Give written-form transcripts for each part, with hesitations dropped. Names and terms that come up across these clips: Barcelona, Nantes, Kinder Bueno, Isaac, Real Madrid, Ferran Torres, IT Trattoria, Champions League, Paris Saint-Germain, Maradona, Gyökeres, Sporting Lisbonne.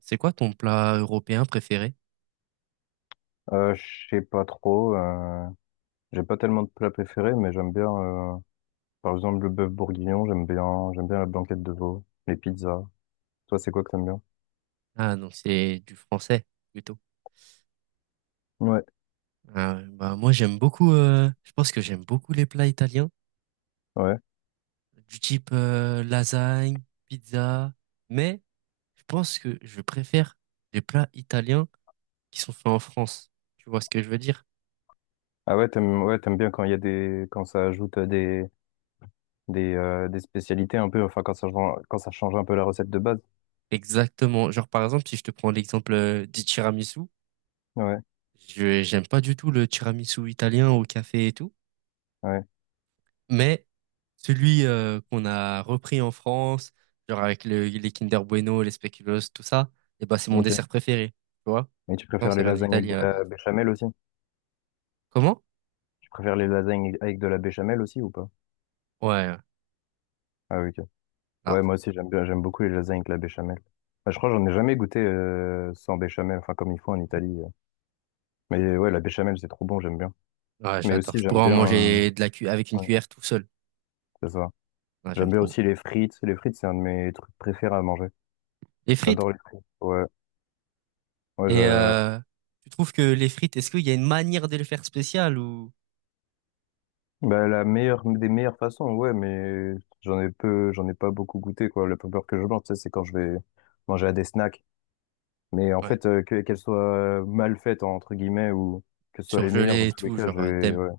C'est quoi ton plat européen préféré? Je sais pas trop. J'ai pas tellement de plats préférés, mais j'aime bien, par exemple, le bœuf bourguignon. J'aime bien la blanquette de veau, les pizzas. Toi, c'est quoi que t'aimes bien? Ah, donc c'est du français plutôt. Ouais, Ah, bah, moi j'aime beaucoup, je pense que j'aime beaucoup les plats italiens, ouais. du type lasagne, pizza, mais je pense que je préfère les plats italiens qui sont faits en France. Tu vois ce que je veux dire? Ah ouais, t'aimes bien quand il y a quand ça ajoute des spécialités un peu. Enfin, quand ça change un peu la recette de base. Exactement. Genre par exemple, si je te prends l'exemple du tiramisu, Ouais, je j'aime pas du tout le tiramisu italien au café et tout. ouais. Mais celui qu'on a repris en France, genre avec les Kinder Bueno, les spéculoos, tout ça, et ben c'est mon Ok. dessert préféré, tu vois? Et tu Non, préfères ça les vient de lasagnes avec l'Italie de à la la base. béchamel aussi? Comment? Tu préfères les lasagnes avec de la béchamel aussi ou pas? Ouais, ouais. Ah oui, ok. Ouais, Ah, moi aussi, j'aime beaucoup les lasagnes avec la béchamel. Bah, je crois que j'en ai jamais goûté sans béchamel, enfin comme ils font en Italie. Mais ouais, la béchamel, c'est trop bon, j'aime bien. ouais, Mais j'adore. aussi, Je j'aime pourrais en bien, manger de euh, la cu avec une ouais, cuillère tout seul. c'est ça. Ah, j'aime J'aime bien trop. aussi les frites. Les frites, c'est un de mes trucs préférés à manger. Les frites. J'adore les frites. Ouais, ouais, Et je- tu trouves que les frites, est-ce qu'il y a une manière de les faire spéciales ou Bah, la meilleure des meilleures façons, ouais, mais j'en ai pas beaucoup goûté quoi. La peur que je mange, tu sais, c'est quand je vais manger à des snacks. Mais en ouais, fait, qu'elles soient mal faites entre guillemets ou que ce soit les meilleures, dans surgelées et tous les tout, cas, genre je vais, ouais.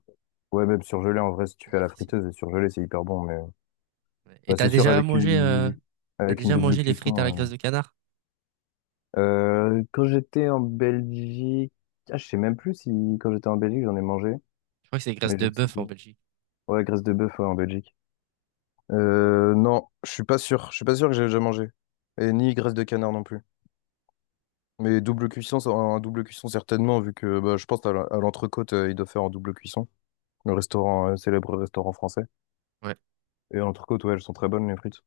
Ouais, même surgelé, en vrai, si tu c'est fais à la difficile. friteuse et surgelé, c'est hyper bon. Mais Ouais. Et bah, c'est sûr, t'as avec une déjà double mangé les frites à la graisse cuisson. de canard? Quand j'étais en Belgique, ah, je sais même plus si quand j'étais en Belgique, j'en ai mangé, Je crois que c'est graisse mais je de sais bœuf plus. en Belgique. Ouais, graisse de bœuf, ouais, en Belgique. Non, je suis pas sûr. Je suis pas sûr que j'ai déjà mangé. Et ni graisse de canard non plus. Mais double cuisson, un double cuisson certainement, vu que bah, je pense à l'entrecôte, il doit faire en double cuisson. Le restaurant, célèbre restaurant français. Ouais. Et l'entrecôte, ouais, elles sont très bonnes, les frites.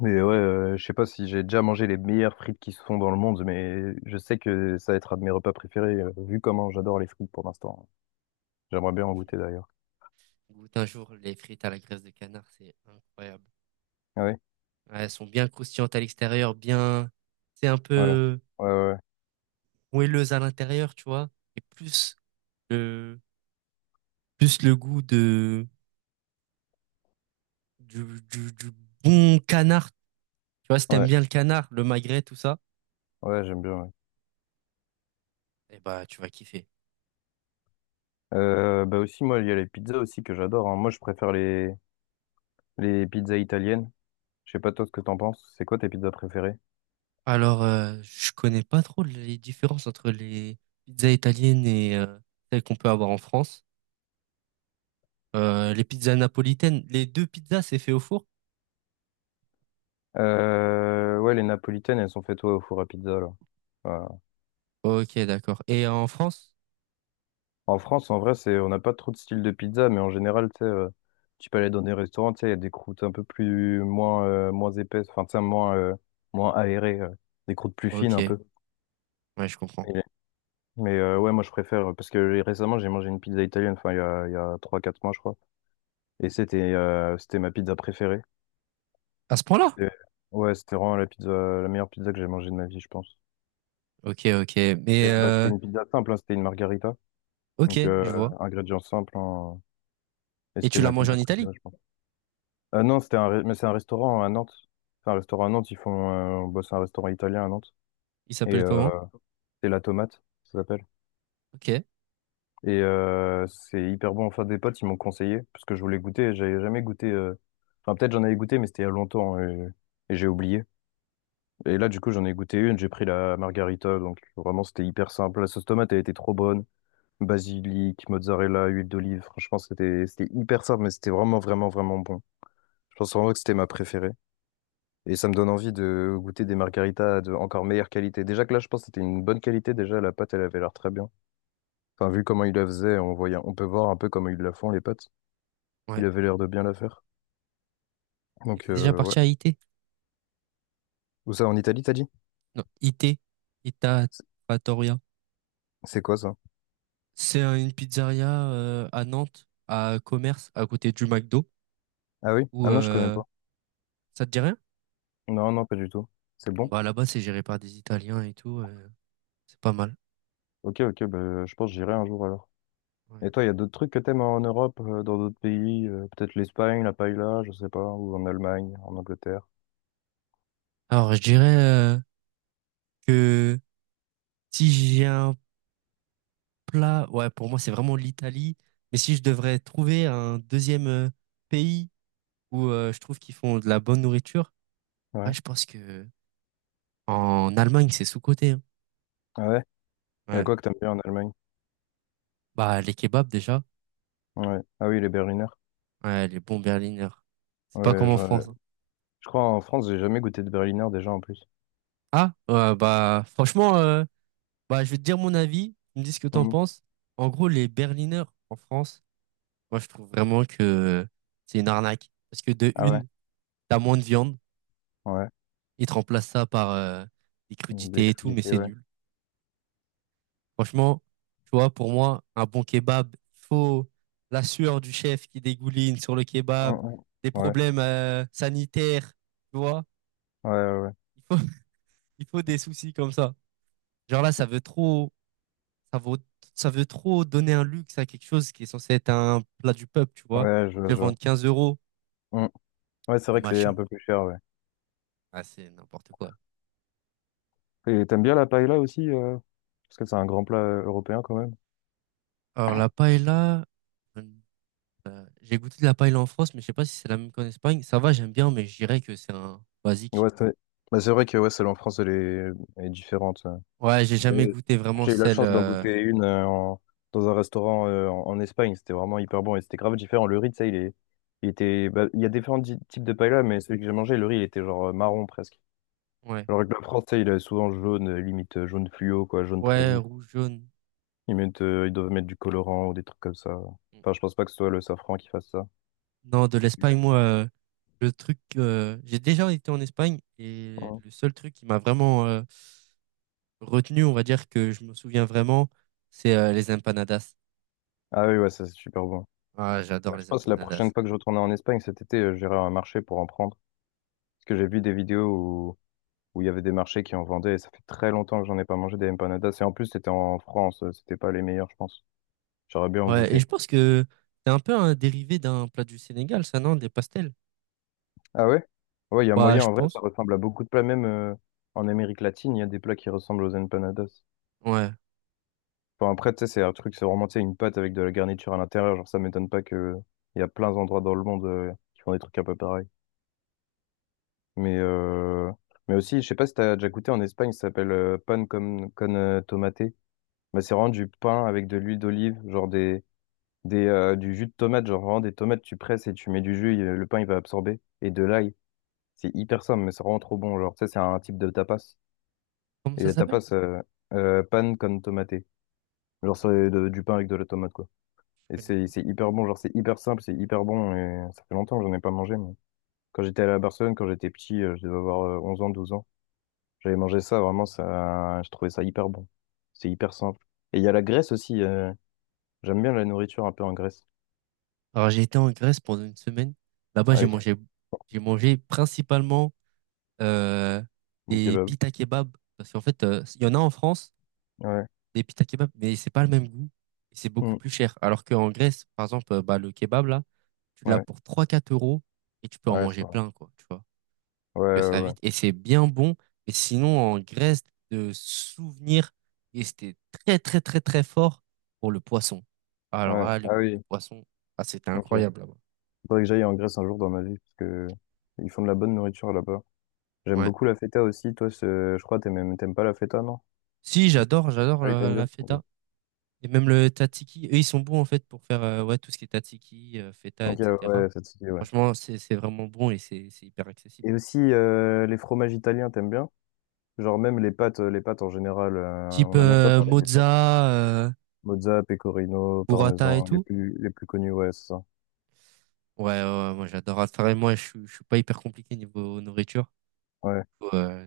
Mais ouais, je sais pas si j'ai déjà mangé les meilleures frites qui se font dans le monde, mais je sais que ça va être un de mes repas préférés, vu comment j'adore les frites pour l'instant. J'aimerais Ah, bien en franchement, goûter d'ailleurs. goûte un jour les frites à la graisse de canard, c'est incroyable. Ah oui? Ouais, elles sont bien croustillantes à l'extérieur, bien, c'est un Ouais, ouais, peu ouais, moelleuse à l'intérieur, tu vois. Et le, plus le goût du, du bon canard. Tu vois, si ouais, t'aimes ouais, bien le canard, le magret, tout ça, ouais, ouais, j'aime bien. Ouais. eh bah, tu vas kiffer. Bah aussi, moi, il y a les pizzas aussi que j'adore, hein. Moi, je préfère les pizzas italiennes. Je sais pas toi ce que t'en penses. C'est quoi tes pizzas préférées? Alors, je connais pas trop les différences entre les pizzas italiennes et celles qu'on peut avoir en France. Les pizzas napolitaines, les deux pizzas, c'est fait au four. Ouais, les napolitaines, elles sont faites ouais, au four à pizza là. Voilà. Ok, d'accord. Et en France? En France, en vrai, c'est on n'a pas trop de style de pizza, mais en général, tu sais, tu peux aller dans des restaurants, tu sais, il y a des croûtes un peu plus moins moins épaisses, enfin, tu sais, moins aérées, des croûtes plus fines Ok, un ouais, peu. je comprends. Mais ouais, moi je préfère, parce que récemment j'ai mangé une pizza italienne, enfin il y a trois quatre mois je crois, et c'était ma pizza préférée. À ce point-là? C'était- Ouais, c'était vraiment la meilleure pizza que j'ai mangée de ma vie, je pense. Ok, ok. Et Mais bah, c'était une pizza simple, hein, c'était une margarita, donc ok, euh, je vois. ingrédients simples, hein, et Et c'était tu l'as ma mangé pizza en Italie? préférée, je pense. Ah non, mais c'est un restaurant à Nantes. C'est un restaurant à Nantes, ils font, bah, c'est un restaurant italien à Nantes, Il et s'appelle comment? c'est La Tomate, ça s'appelle. Ok, Et c'est hyper bon. Enfin, des potes, ils m'ont conseillé parce que je voulais goûter. J'avais jamais goûté. Enfin, peut-être j'en avais goûté, mais c'était il y a longtemps hein, et j'ai oublié. Et là, du coup, j'en ai goûté une. J'ai pris la margarita. Donc, vraiment, c'était hyper simple. La sauce tomate, elle était trop bonne. Basilic, mozzarella, huile d'olive. Franchement, c'était hyper simple, mais c'était vraiment bon. Je pense vraiment que c'était ma préférée. Et ça me donne envie de goûter des margaritas de encore meilleure qualité. Déjà que là, je pense que c'était une bonne qualité. Déjà, la pâte, elle avait l'air très bien. Enfin, vu comment ils la faisaient, on peut voir un peu comment ils la font, les pâtes. Il ouais. avait l'air de bien la faire. Et Donc, t'es déjà ouais. parti à IT? Où ça, en Italie, t'as dit? Non, IT, Ita C'est Trattoria. c'est quoi ça? C'est une pizzeria à Nantes, à Commerce, à côté du McDo. Ah oui? Où Ah non, je connais pas. ça te dit rien? Non, non, pas du tout. C'est bon? Bah là-bas, c'est géré par des Italiens et tout. C'est pas mal. Ok, ok, bah, je pense que j'irai un jour alors. Et Ouais. toi, il y a d'autres trucs que t'aimes en Europe, dans d'autres pays? Peut-être l'Espagne, la paella, je sais pas, ou en Allemagne, en Angleterre? Alors, je dirais que si j'ai un plat, ouais, pour moi, c'est vraiment l'Italie. Mais si je devrais trouver un deuxième pays où je trouve qu'ils font de la bonne nourriture, ouais, Ouais. je pense que en Allemagne, c'est sous-coté, hein. Ouais, il y a Ouais. quoi que t'aimes bien en Allemagne? Bah, les kebabs déjà, Ouais. Ah oui, les Berliner. ouais, les bons Berliner. C'est pas comme Ouais, en je, France, hein. je crois en France, j'ai jamais goûté de Berliner déjà en plus. Ah, ouais, bah, franchement, bah, je vais te dire mon avis. Tu me dis ce que t'en Mhm. penses. En gros, les Berliners en France, moi, je trouve vraiment que c'est une arnaque. Parce que de Ah ouais, une, t'as moins de viande. ouais. Ils te remplacent ça par des Une bière crudités et tout, mais crudité, c'est ouais. nul. Franchement, tu vois, pour moi, un bon kebab, il faut la sueur du chef qui dégouline sur le kebab, Mhm. des Ouais, problèmes sanitaires, tu vois. ouais, ouais. Il faut, il faut des soucis comme ça. Genre là, ça veut trop, ça vaut, ça veut trop donner un luxe à quelque chose qui est censé être un plat du peuple, tu Ouais, vois. ouais, je Ils vois, te le je vois. vendent 15 euros, Mhm. Ouais, c'est le vrai que c'est un machin. peu plus cher, ouais. Ah, c'est n'importe quoi. Et t'aimes bien la paella aussi, parce que c'est un grand plat européen quand même. Alors la paella, hum, j'ai goûté de la paella en France, mais je sais pas si c'est la même qu'en Espagne. Ça va, j'aime bien, mais je dirais que c'est un basique. Ouais, c'est bah, c'est vrai que ouais, celle en France, elle est différente. Ouais, j'ai jamais Euh, goûté vraiment J'ai eu la celle. chance d'en goûter une dans un restaurant en Espagne. C'était vraiment hyper bon et c'était grave différent. Le riz, tu sais, il est, Il était, bah, il y a différents types de paella, mais celui que j'ai mangé, le riz, il était marron presque. Ouais. Alors que la France, tu sais, il est souvent jaune, limite jaune fluo, quoi, jaune très Ouais, vif. rouge, jaune. Ils doivent mettre du colorant ou des trucs comme ça. Enfin, je pense pas que ce soit le safran qui fasse ça. Non, de Yeah. l'Espagne, moi, le truc. J'ai déjà été en Espagne et Ouais. le seul truc qui m'a vraiment retenu, on va dire que je me souviens vraiment, c'est les empanadas. Ah oui, ouais, ça c'est super bon. Ah, j'adore Bah, je les pense que la prochaine empanadas. fois que je retournerai en Espagne cet été, j'irai à un marché pour en prendre. Parce que j'ai vu des vidéos où il y avait des marchés qui en vendaient. Et ça fait très longtemps que j'en ai pas mangé des empanadas. Et en plus, c'était en France, c'était pas les meilleurs, je pense. J'aurais bien en Ouais, et goûter. je pense que c'est un peu un dérivé d'un plat du Sénégal, ça, non? Des pastels? Ah ouais? Ouais, il y a Bah, moyen. je En vrai, ça pense. ressemble à beaucoup de plats. Même en Amérique latine, il y a des plats qui ressemblent aux empanadas. Ouais. Enfin, après, tu sais, c'est vraiment, tu sais, une pâte avec de la garniture à l'intérieur. Genre, ça m'étonne pas que il y a plein d'endroits dans le monde qui font des trucs un peu pareils. Mais, euh, mais aussi, je sais pas si t'as déjà goûté en Espagne, ça s'appelle pan con tomate. Bah, c'est vraiment du pain avec de l'huile d'olive, genre du jus de tomate, genre vraiment des tomates, tu presses et tu mets du jus, le pain il va absorber. Et de l'ail, c'est hyper simple, mais c'est vraiment trop bon. Genre, ça, c'est un type de tapas. Comment Et ça la s'appelle? tapas, pan con tomate. Ok, Genre, je du pain avec de la tomate, quoi. Et connais c'est pas. c'est hyper bon, genre, c'est hyper simple, c'est hyper bon. Et ça fait longtemps que j'en ai pas mangé, mais quand j'étais à la Barcelone, quand j'étais petit, je devais avoir 11 ans, 12 ans, j'avais mangé ça, vraiment, ça, je trouvais ça hyper bon. C'est hyper simple. Et il y a la Grèce aussi, j'aime bien la nourriture un peu en Grèce. Alors, j'ai été en Grèce pendant une semaine. Là-bas, Ah oui, j'ai mangé principalement euh, mon des kebab. pita kebab. Parce qu'en fait, il y en a en France, Ouais. des pita kebab, mais c'est pas le même goût et c'est beaucoup Mm. plus cher. Alors qu'en Grèce, par exemple, bah, le kebab, là, tu l'as Ouais. pour trois quatre euros et tu peux en Ouais, c'est manger vrai. plein, quoi, tu vois. Ouais, Que ça ouais, va ouais. vite et c'est bien bon. Et sinon, en Grèce, de souvenirs et c'était très, très, très, très fort pour le poisson. Alors Ouais. là, les, Ah les oui, poissons, ah, c'était ok. incroyable là-bas. Faudrait que j'aille en Grèce un jour dans ma vie, parce que ils font de la bonne nourriture là-bas. J'aime Ouais. beaucoup la feta aussi. Je crois, t'aimes pas la feta, non? Si, Je sais pas si- j'adore, j'adore Ah oui, t'aimes la bien. Ok, feta. Et même le tataki, eux, ils sont bons en fait pour faire ouais, tout ce qui est tataki, feta, ok, etc. ouais, ça te dit, ouais. Franchement, c'est vraiment bon et c'est hyper Et accessible. aussi, les fromages italiens, t'aimes bien? Genre même les pâtes en général, Type on n'a même pas parlé des pâtes. mozza, euh, Mozza, pecorino, burrata et parmesan, tout. Les plus connus, ouais, c'est ça. Ouais, ouais, ouais, moi j'adore. Enfin, et moi, je suis pas hyper compliqué niveau nourriture. Ouais. Euh,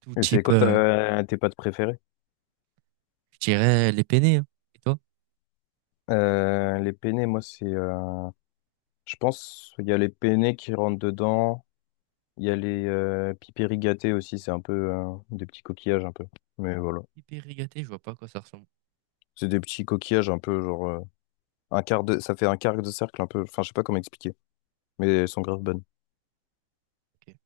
Tout Et c'est type, quoi tes pâtes préférées? je dirais les penne, hein. Et toi? Les penne, moi, c'est... Je pense il y a les penne qui rentrent dedans. Il y a les pipéri aussi, c'est un peu des petits coquillages un peu. Mais voilà. Hyper rigaté, je vois pas à quoi ça ressemble. C'est des petits coquillages un peu un quart de ça fait un quart de cercle un peu. Enfin, je sais pas comment expliquer, mais elles sont grave bonnes. Ok.